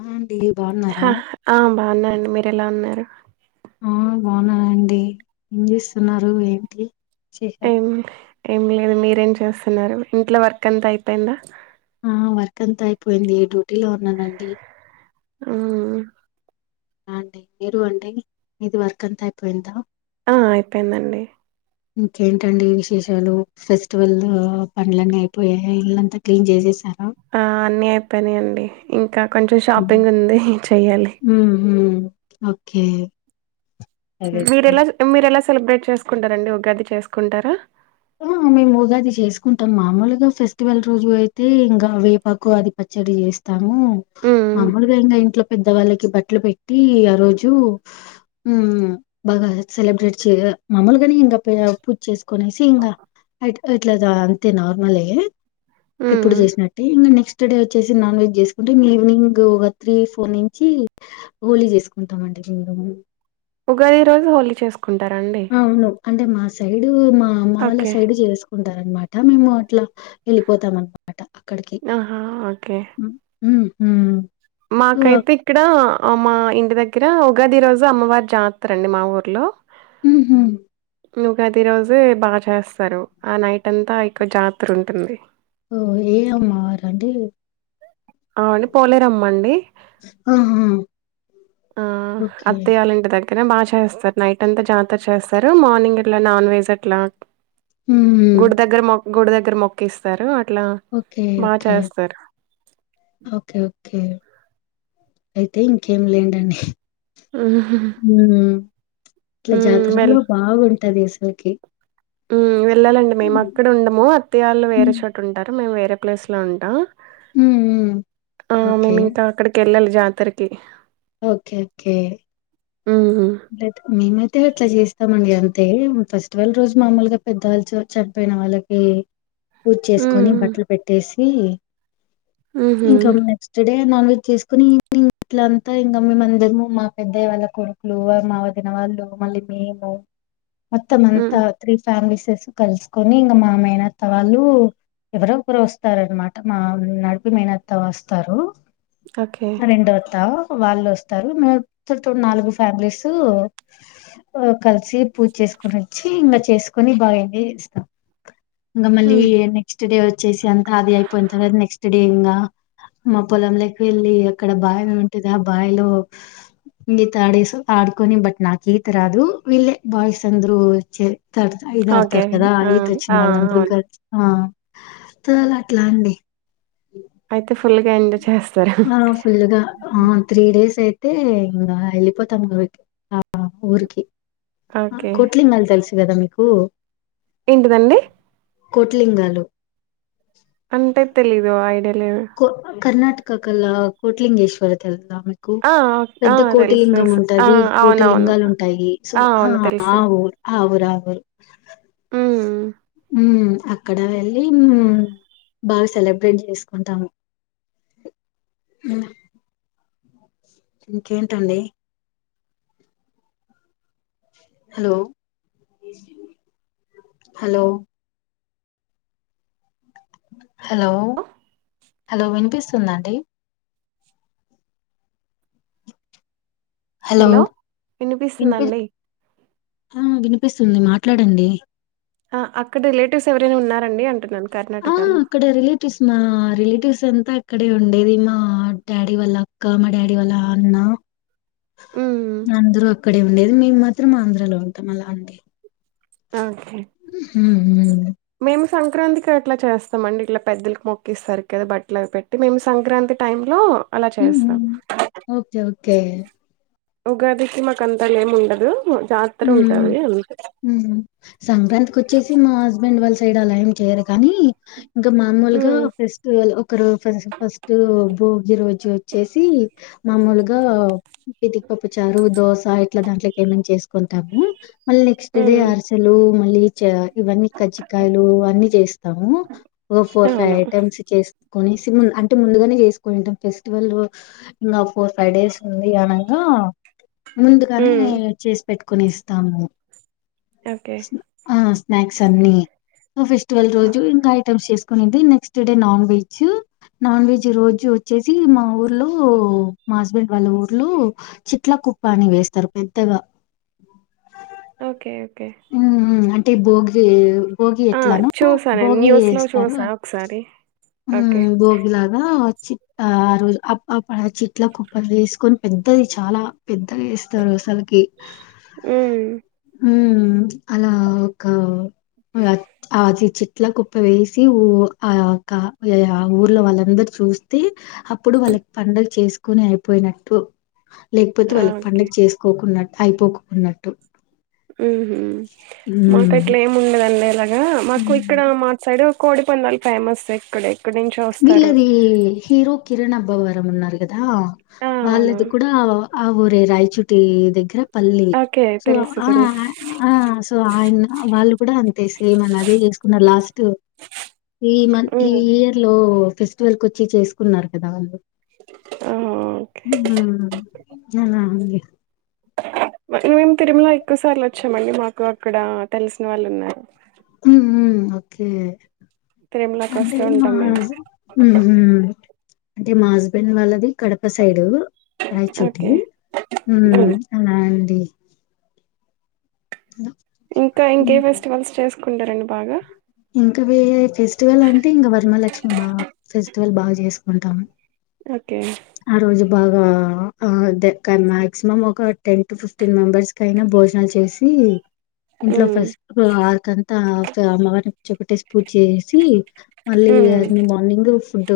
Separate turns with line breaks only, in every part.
ఆ బాగున్నారా
ఆ ఆ బాగున్నాండి మీరు ఎలా ఉన్నారు
ఆ బాగున్నానండి ఏం జేస్తున్నారు ఏంటి చేసారు
ఏం ఏం లేదు మీరేం చేస్తున్నారు ఇంట్లో వర్క్ అంత అయిపోయిందా
ఆ వర్క్ అంతా అయిపోయింది డ్యూటీలో ఉన్నానండి
ఆ
అండి మీరు అండి మీది వర్క్ అంత అయిపోయిందా
ఆ అయిపోయిందండి
ఇంకేంటండి విశేషాలు ఫెస్టివల్ పనులన్నీ అయిపోయాయ ఇల్లంతా క్లీన్ చేసేసా
ఆ అన్ని అయిపోయానాయండి ఇంకా కొంచెం షాపింగ్ ఉంది చెయ్యాలి
హుహు ఓకే అదైతే
మీరెలా మీరెలా సెలబ్రేట్ చేసుకుంటారండి ఉగాది చేసుకుంటారా
ఆ మేము ఉగాది చేసుకుంటాం మామూలుగా ఫెస్టివల్ రోజు అయితే ఇంగా వేపాకు అది ప పచ్చడి చేస్తాము
మ్మ్
మామలుగా ఇంగ ఇంట్లో పెద్దవాళ్ళకి బట్టలు పెట్టి ఆ రోజు బాగా సెలబ్రేట్ చెయ మామూలుగాని ఇంకా పూజ చేసుకొని చింగా అ అట్లా అంతే నార్మలే ఎప్పుడు
మ్మ్
చేసినట్టే ఇంగా నెక్స్ట్ డే వచ్చేసి నాన్ వెజ్ చేసుకుంటే ఈవినింగ్ ఒక త్రీ ఫోర్ నుంచి హోలీ చేసుకుంటామండి ఉ
ఉగాది రోజు హోలీ చేసుకు
అవును అంటే మా సైడు మా అమ్మ వాళ్ళ
ఓకే
సైడ్ చేసుకుంటారన్నమాట మేము అట్లా వెళ్ళిపోతాం అన్నమాట అక్కడికి
ఆహా ఓకే
ఉ ఉహు
మాకైతే ఇక్కడ మా ఇంటి దగ్గ ర ఉగాది రోజు అమ్మవారి జాతరండి మా ఊర్లో
ఉహు
ఉగాది రోజే బాగా చేస్తారు ఆ నైట్ అంతా ఇక్కువ జాతర ఉంటుంది
ఓ ఏ అమ్మ రండి
ఆ అండి పోలేరుమ్మండి
ఆహా!
ఆ
ఓకే.
అత్తయ్య వాళ్ళ ఇంటి దగ్గ ర బాగా చేస్తారు నైట్ అంతా జాతర చేస్తారు మార్నింగ్ ఇట్లా నాన్ వెజ్ అట్లా
హుహుమ్
గుడి దగ్గర మొ గుడి దగ్గర మొక్కి ఇస్తారు
ఓకే ఓకే ఓకే ఓకే అయితే ఇంకేం లేదండి ఇట్లా
హ్మ్
జాతర లో
వెల్
బాగుంటది అసలికి
వెళ్ళాలండి మేము అక్కడ ఉండము అత్త్య వాళ్ళు వేరే
హ్మ్.
చోటు ఉంటారు మేము వేరే ప్లేస్ లో ఉంటాం
హ్మ్. హ్మ్.
ఆ
ఓకే.
మేమి ఇంకా అక్కడికి వెళ్ళాలి జాతరకి
ఓకే ఓకే
హ్మ్. హ్మ్.
మేమే ఇగ ఇట్లా చేస్తామండి అంతే ఫెస్టివల్ రోజు మామూలుగా పేదవాళ్ళు చనిపోయిన వాళ్ళకి పూజ చేసుకొని
హ్మ్.
బట్టలు పెట్టేసి
హుహు.
ఇంకా నెక్స్ట్ డే నాన్ వెజ్ చేసుకొని ఇట్లంతా ఇంగా మేమందరము మా పెద్దయ్య వాళ్ళ కూడా మా వదిన వాళ్ళు మళ్ళీ మేము మొత్తం
హ్మ్.
అంతా త్రీ ఫ్యామిలీస్ కలుసుకొని ఇంగా మామేనత్త వాళ్ళు ఎవరొ ఒకరు వస్తారన్నమాట మా నడిపి మేనత్తా వస్తారు
ఓకే.
రెండో అత్తా వాళ్ళు వస్తారు మేం మొత్తం నాలుగు ఫ్యామిలీసు కలిసి పూజ చేసుకోని వచ్చి ఇంగా చేసుకొని బాగా ఎంజాయ్ చేస్తాం ఇంగా
హ్మ్.
మళ్ళీ నెక్స్ట్ డే వచ్చేసి అంత అది అయిపోయిన తర్వాత నెక్స్ట్ డే ఇంగా మా పొలంకి వెళ్ళి అక్కడ బావి ఉంటది ఆ బావిలో తాడేసి ఆడుకొని బట్ నాకు ఈత రాదు విళ్లే బాయ్స్ అందరూ చే త ఇ
ఓకే.
ఆడతారు కదా
ఆ!
ఈత వచ్చిన
ఆ!
వాళ్లు అందరూ
అవును.
కలిసి అట్లా అండి
అయితే ఫుల్గా ఎంజాయ్ చేస్
ఆ ఫుల్గా ఆ త్రీ డేస్ అయి అతే ఇంగ వెళ్ళిపోతాము ఊరికి ఆ ఊరికి
ఓకే.
కొట్లింగాలి అనీ తెలిసి కదా మీకు
ఏంటిదండి
కోట్లింగాలు
అంటే తెలీదు ఐడి
కర్ణటకకెలా కోటిలింగేశ్వర తెల్ మీకు
ఆ! ఆ!
పెద్ద
తెలుసు.
కోటిలింగం
తెలుసు. ఆ!
ఉంటది కోటి
అవునవును.
లింగాలు ఉంటాయి సో
ఆ! అవును. తెలుసు.
ఆవురావురు
హ్మ్.
అక్కడ వెళ్ళి బాగా సెలబ్రేట్ చేసుకుంటాము అ ఇంకేంటండి హలో హలో హలో హలో వినిపిస్తుందా అండి హలో వినిపిస్
వినిపిస్తుందండి.
ఆ విని పిస్తుంది మాట్లాడండి
ఆ అక్కడ రిలేటివ్స్ ఎవరైనా ఉన్నారండి అంటున్నాను
అవును
కర్ణాటకలో?
అక్కడ రిలేటివ్స్ మా రిలేటివ్స్ అంతా అక్కడే ఉండేది మా డాడీ వాళ్ళ అక్క మా డాడీ వాళ్ళ అన్న
ఊమ్
అందరూ అక్కడే ఉండేది మేము మాత్రం ఆంధ్రాలో ఉంటాం ఇగ అండి
ఓకే
ఉమ్ ఉమ్
మేము సంక్రాంతికి అట్లా చేస్తామండి ఇట్లా పెద్దలకు మొక్కిస్తరు కదా బట్టల అవి పెట్టి మేము సంక్రాంతి టైంలో అలా
హుహు.
చేస్తాం
ఓకే. ఓకే.
ఉగాదికి మాకంత ఏమి ఉండదు
ఊమ్ ఊమ్ సంక్రాంతికి వచ్చేసి మా హస్బెండ్ వాళ్ల సైడ్ అలా ఏం చేయరు కానీ ఇంకా మామూలుగా
హ్మ్
ఫెస్టివల్ ఒక రోజు ఫస్ ఫస్ట్ భోగి రోజు వచ్చేసి మామూలుగా పితికపప్పు చారు దోస ఇట్లా దాంట్ల ఏమనా చేసుకుంటాము మళ్ళీ నెక్స్ట్ డే
హ్మ్
అర్సలు మునిగ చ ఇవన్నీ కజ్జికాయలువన్నీ జేస్తాము ఒక ఫోర్ ఫైవ్
అవును.
ఐటమ్స్ చేస్ కొనేసి అంటే ముందుగానే చేసుకుంటాం ఫెస్టివల్ ఇంకా ఫోర్ ఫైవ్ డేస్ ఉంది అనంగా
[inaudible]
ముందుగానే
హ్మ్.
చేసి పెట్టుకుని ఇస్తాము
ఓకే.
స ఆ స్నాక్స్ అన్ని ఫెస్టివల్ రోజు ఇంకా ఐటెమ్స్ చేస్ కొనింది next day non veg non veg రోజు వచ్చేసి మా ఊర్లో మా హస్బెండ్ వాళ్ళ ఊర్లో చిట్ల కుప్పని వేస్తారు పెద్దగా
ఓకే ఓకే
ఇ [unintelligible]
ఆ చూసానండి న్యూస్ లో చూసా ఒకసారి ఓకే
ఆ చి ఆ రోజు అ అ ప్ప చెట్లకు కుప్పలు ఏసుకొని పెద్దది చాలా పెద్దగా ఏస్ తరు అసలకి
ఊమ్
ఊమ్ అలా ఒక ఉం ఆ అది చెట్ల కుప్ప వేసి ఊ ఆ క ఇగ ఆ ఊర్లో వాళ్ళందరు చూస్తే అప్పుడు వాళ్ళకి పండగ చేస్ కుని అయిపోయినట్టు లేకపోతే వాళ్ళకి
ఓకే.
పండగ చేసుకోకున్నట్టు అయిపోకుకున్నట్టు
ఊమ్ మాకు అట్లా ఏం ఉండదండి అలాగా మాకు ఇక్కడ
హ్మ్.
మా సైడు కోడి పందాల్ ఫేమస్సే ఇక్కడే
వీళ్ళది హీరో కిరణ్ అబ్బవరం ఉన్నారు కదా దా
ఆ! అవును.
వాళ్ళది కూడా ఆ ఊరే రాయిచుటి దగ్గర పల్లి
ఓకే.
సో
తెలుసు.
ఆ
తెలుసు.
ఆ సో ఆయన వాళ్ళు కూడా అంతే సేమ్ అలాగే చేసుకున్నారు లాస్ట్ ఈ మ ఈ
హ్మ్.
ఈ ఇయర్ ఒ ఫెస్టివల్ కొచ్చే చేసుకున్నారు కదా ఆళ్ళు
ఓహో! ఓకే.
ఊమ్ ఆ
మేము తిరుమల ఎక్కువ సార్లు వచ్చామండి మాకు అక్కడ తెలిసిన వాళ్ళు ఉన్నారు
ఊహ్మ్ ఓకే అంటే
తిరుమలకొస్తూ
మా
ఉంటాం మేము.
హస్ ఊహ్మ్ అంటే మా హస్బెండ్ వాళ్ళది కడప సైడు రయచూటి
ఓకే.
ఊమ్
హ్మ్.
ఆ అండి
ఇంకా ఇంకే
హ్మ్.
ఫెస్టివల్స్ చేసుకుంటారండి బాగా
టువె ఫెస్టివల్ అంటే ఇంకా వరమాలక్ష్మి బాగా ఫెస్టివల్ బాగా చేసుకుంటాము
ఓకే
ఆ రోజు బాగా ఆ మాక్సిమం ఒక టెన్ టు ఫిఫ్టీన్ మెంబర్స్ కైనా బ భోజనాలు చేసి ఇంట్లో
ఉమ్
ఫస్ట్ ఆరకంతా అమ్మవారిని కూర్చోపేట్టేసి పూజ చేసి మళ్ళీ
ఉమ్
ఏర్లీ మార్నింగ్ ఫుడ్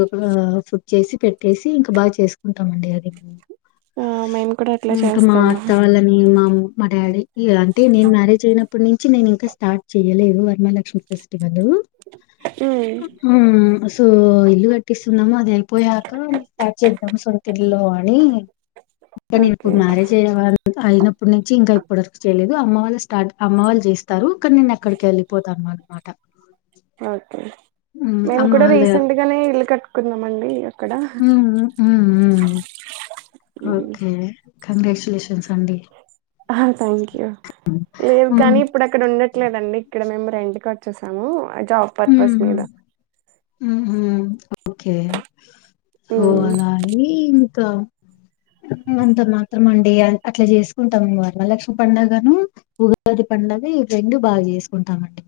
ఫుడ్ చేసి పెట్టేసి ఇంకా బాగా చేసుకుంటామండి అది
ఆ మేము కూడా అట్లా
ఇంకా మా
చేస్తాము
అత్త వాళ్ళని మా మా డాడీ అంటే నేను మ్యారేజ్ అయినప్పటి నుంచి నేను ఇంకా స్టార్ట్ చేయలేదు వరమాలక్ష్మి ఫెస్టివల్ వాల్
ఉమ్
సో ఇల్లు కట్టిస్తున్నాము ఇది అయిపోయాక స్టార్ట్ చేద్దాం సొంతిల్లు అని ఇంకా నేను
ఓకే
ఇప్పుడు మ్యారేజ్ అయ్యవా అయినప్పటి నుంచి ఇంకా ఇప్పటి వరకు చేయలేదు అమ్మ వాళ్ళు స్టార్ట్ అమ్మ వాళ్ళు చేస్తారు కానీ నిేను అక్కడికి వెళ్ళిపోతా అన అనమాట
ఓకే
హ్మ్.
మేము
అమ్మ
కూడా
వాళ్ళే
రీసెంట్ గానే ఇల్లు కట్టుకున్నాం అండి అక్కడ
హ్మ్. హ్మ్. హ్మ్. ఓకే కంగ్రాచులేషన్స్
ఆ థ్యాంక్ యు లేదు
హ్మ్.
కానీ ఇప్పుడు అక్కడ ఉండట్లేదండి ఇక్కడ మేము రెంట్ కచ్చేసాము జాబ్ పర్పస్ మీద
ఉహు ఓకే సో
ఉమ్
అలా అని అంత మా ఉత్రమండి అట్లా చేసుకుంటాం వరలక్ష్మి పండుగను ఉగాది పండుగ ఈ రెండు బాగా చేసుకుంటామండి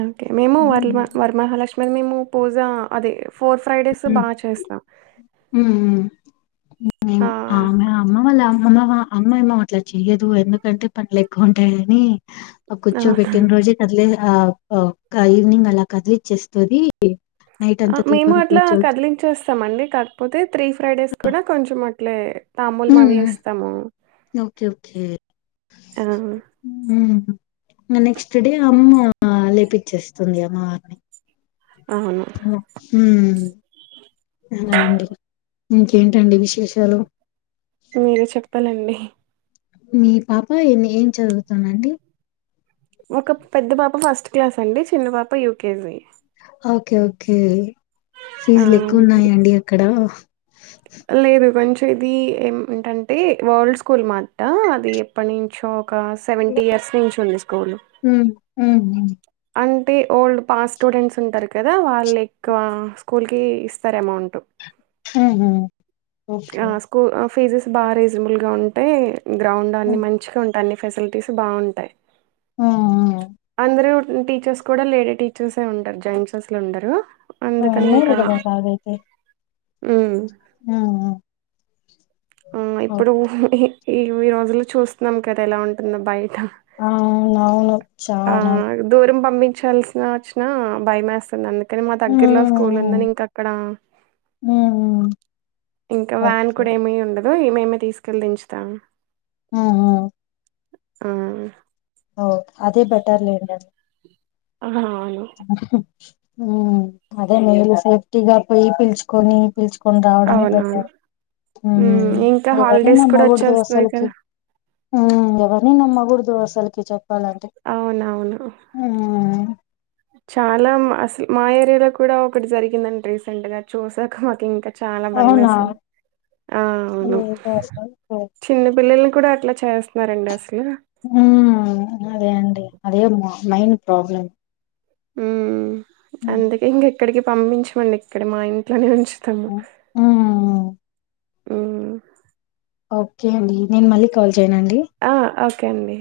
ఓకే మేము వర్
హ్మ్.
వరమహాలక్ష్మిని మేము పూజ అదే ఫోర్ ఫ్రైడేస్
హ్మ్.
బాగా చేస్తాం
హ్మ్.
ఆ
ఆమె అమ్మ వాళ్ళ అమ్ అమ్మ అమ్మ అమ్మ అట్లా చెయ్యదు ఎందుకంటే పనులు ఎక్కువ ఉంటాయిని
అవునా
కూర్చోబెట్టిన రోజే కదిలే ఆ ఈవినింగ్ అలా కదిలిచ్చేస్తుకొని నైట్
ఆ!
అంతా
మేము
దీపం
అట్లా
పేర్చొచ్చు
కదిలించేస్తామండి కాకపోతే త్రీ ఫ్రైడేస్ కూడా కొంచెం అట్లే తాంబూలం అవి
హ్మ్మ్
ఇస్తాము.
ఓకే ఓకే
ఆ!
హ్మ్మ్ నెక్స్ట్ డే అమ్మ లేపిచ్చేస్తుంది అమ్మవారిని
అవును.
హూ అలా అండి ఇంకేంటండి విశేషాలు
మీరే చెప్పాలండి
మీ పాప ఎన్ని ఏం చదువుతుంది అండి
ఒక పెద్ద పాప ఫస్ట్ క్లాస్ అండి చిన్న పాప యూకేజీ
ఓకే ఓకే
ఆ!
ఫీజులు ఎక్కువ ఉన్నాయండి అక్కడ
లేదు కొంచం ఇది ఏంటంటే వరల్డ్ స్కూల్ మాట అది ఎప్పటి నుంచో ఒక సెవెంటీ ఇయర్స్ నుంచి ఉంది స్కూల్
హ్మ్ హ్మ్
అంటే ఓల్డ్ పాస్ స్టూడెంట్స్ ఉంటరు కదా వాళ్ళు ఎక్కువ స్కూల్కి ఇస్తరు అమౌంట్
ముహు
ఆ స్కూల్ ఫీజెస్ బాగా రీజనబుల్ గా ఉంటాయి గ్రౌండ్ అన్ని
హ్మ్.
మంచిగా ఉంటాయిన్ని ఫెసిలిటీస్ బాగుంటాయి
ఆ
అందర టీచర్స్ కూడ లేడీ టీచర్స్ ఉంటారు జెంట్స్ అసలు ఉండరు
ఆ మేలుగద సాగైతే
హ్మ్.
ము ము
ఆ ఇప్పుడు ఈ ఈ రోజులో చూస్తున్నం కదా ఎలా ఉంటుందో బయట
ఆ అవు అవునవును చాన
చల్సిన వచ్చినా భయమేస్తుంది అందు అ కాని మా దగ్గరలో స్కూల్
హ్మ్
ఉందని ఇంక అక్కడ
హ్మ్ హ్మ్.
ఇంక వ్యాన్
ఓకే
కూడ ఏమి ఉండదు ఈ మేమి తీసుకెళ్లి దించుతాం
ము ము
ము
ఓ అదే బెటర్ లేండి
ఆహా! అవును.
ఉమ్ అదే మేలు సేఫ్టీగా పోయి పిలుచుకొని పిలుచుకొని రావడమే
అవునవును.
బెటర్
హ్మ్. ఇంకా
ఎవరిని
హాలిడేస్ కూడా
నమ్మకూడదు
వచ్చేస్తున్నాయి కదా!
అసలికి ఉమ్ ఎవరిని నమ్మకూడదు అసలుకి చెప్పాలంటే
అవునవును.
మ్
చాలా అసలు మా ఏరియాలో కూడాఒకటి జరిగిందండి రీసెంట్ గా చూసాక మాకు ఇంక చాలా
అవునా
భయమేసింది ఆ అవును
ఏదో అసలు
చిన్న పిల్లల కూడ అట్ల చేస్తున్నారండి అసలు
ఉమ్ అదే అండి అదే మైన్ ప్రాబ్లం
ఉమ్ అందుకే ఇంక ఎక్కడికి పంపించమండి ఇక్కడ మా ఇంట్లోనే ఉంచు
ఉమ్
మ్
ఓకే అండి నేను మళ్ళీ కాల్ చేయనండీ
ఆ! ఓకే అండి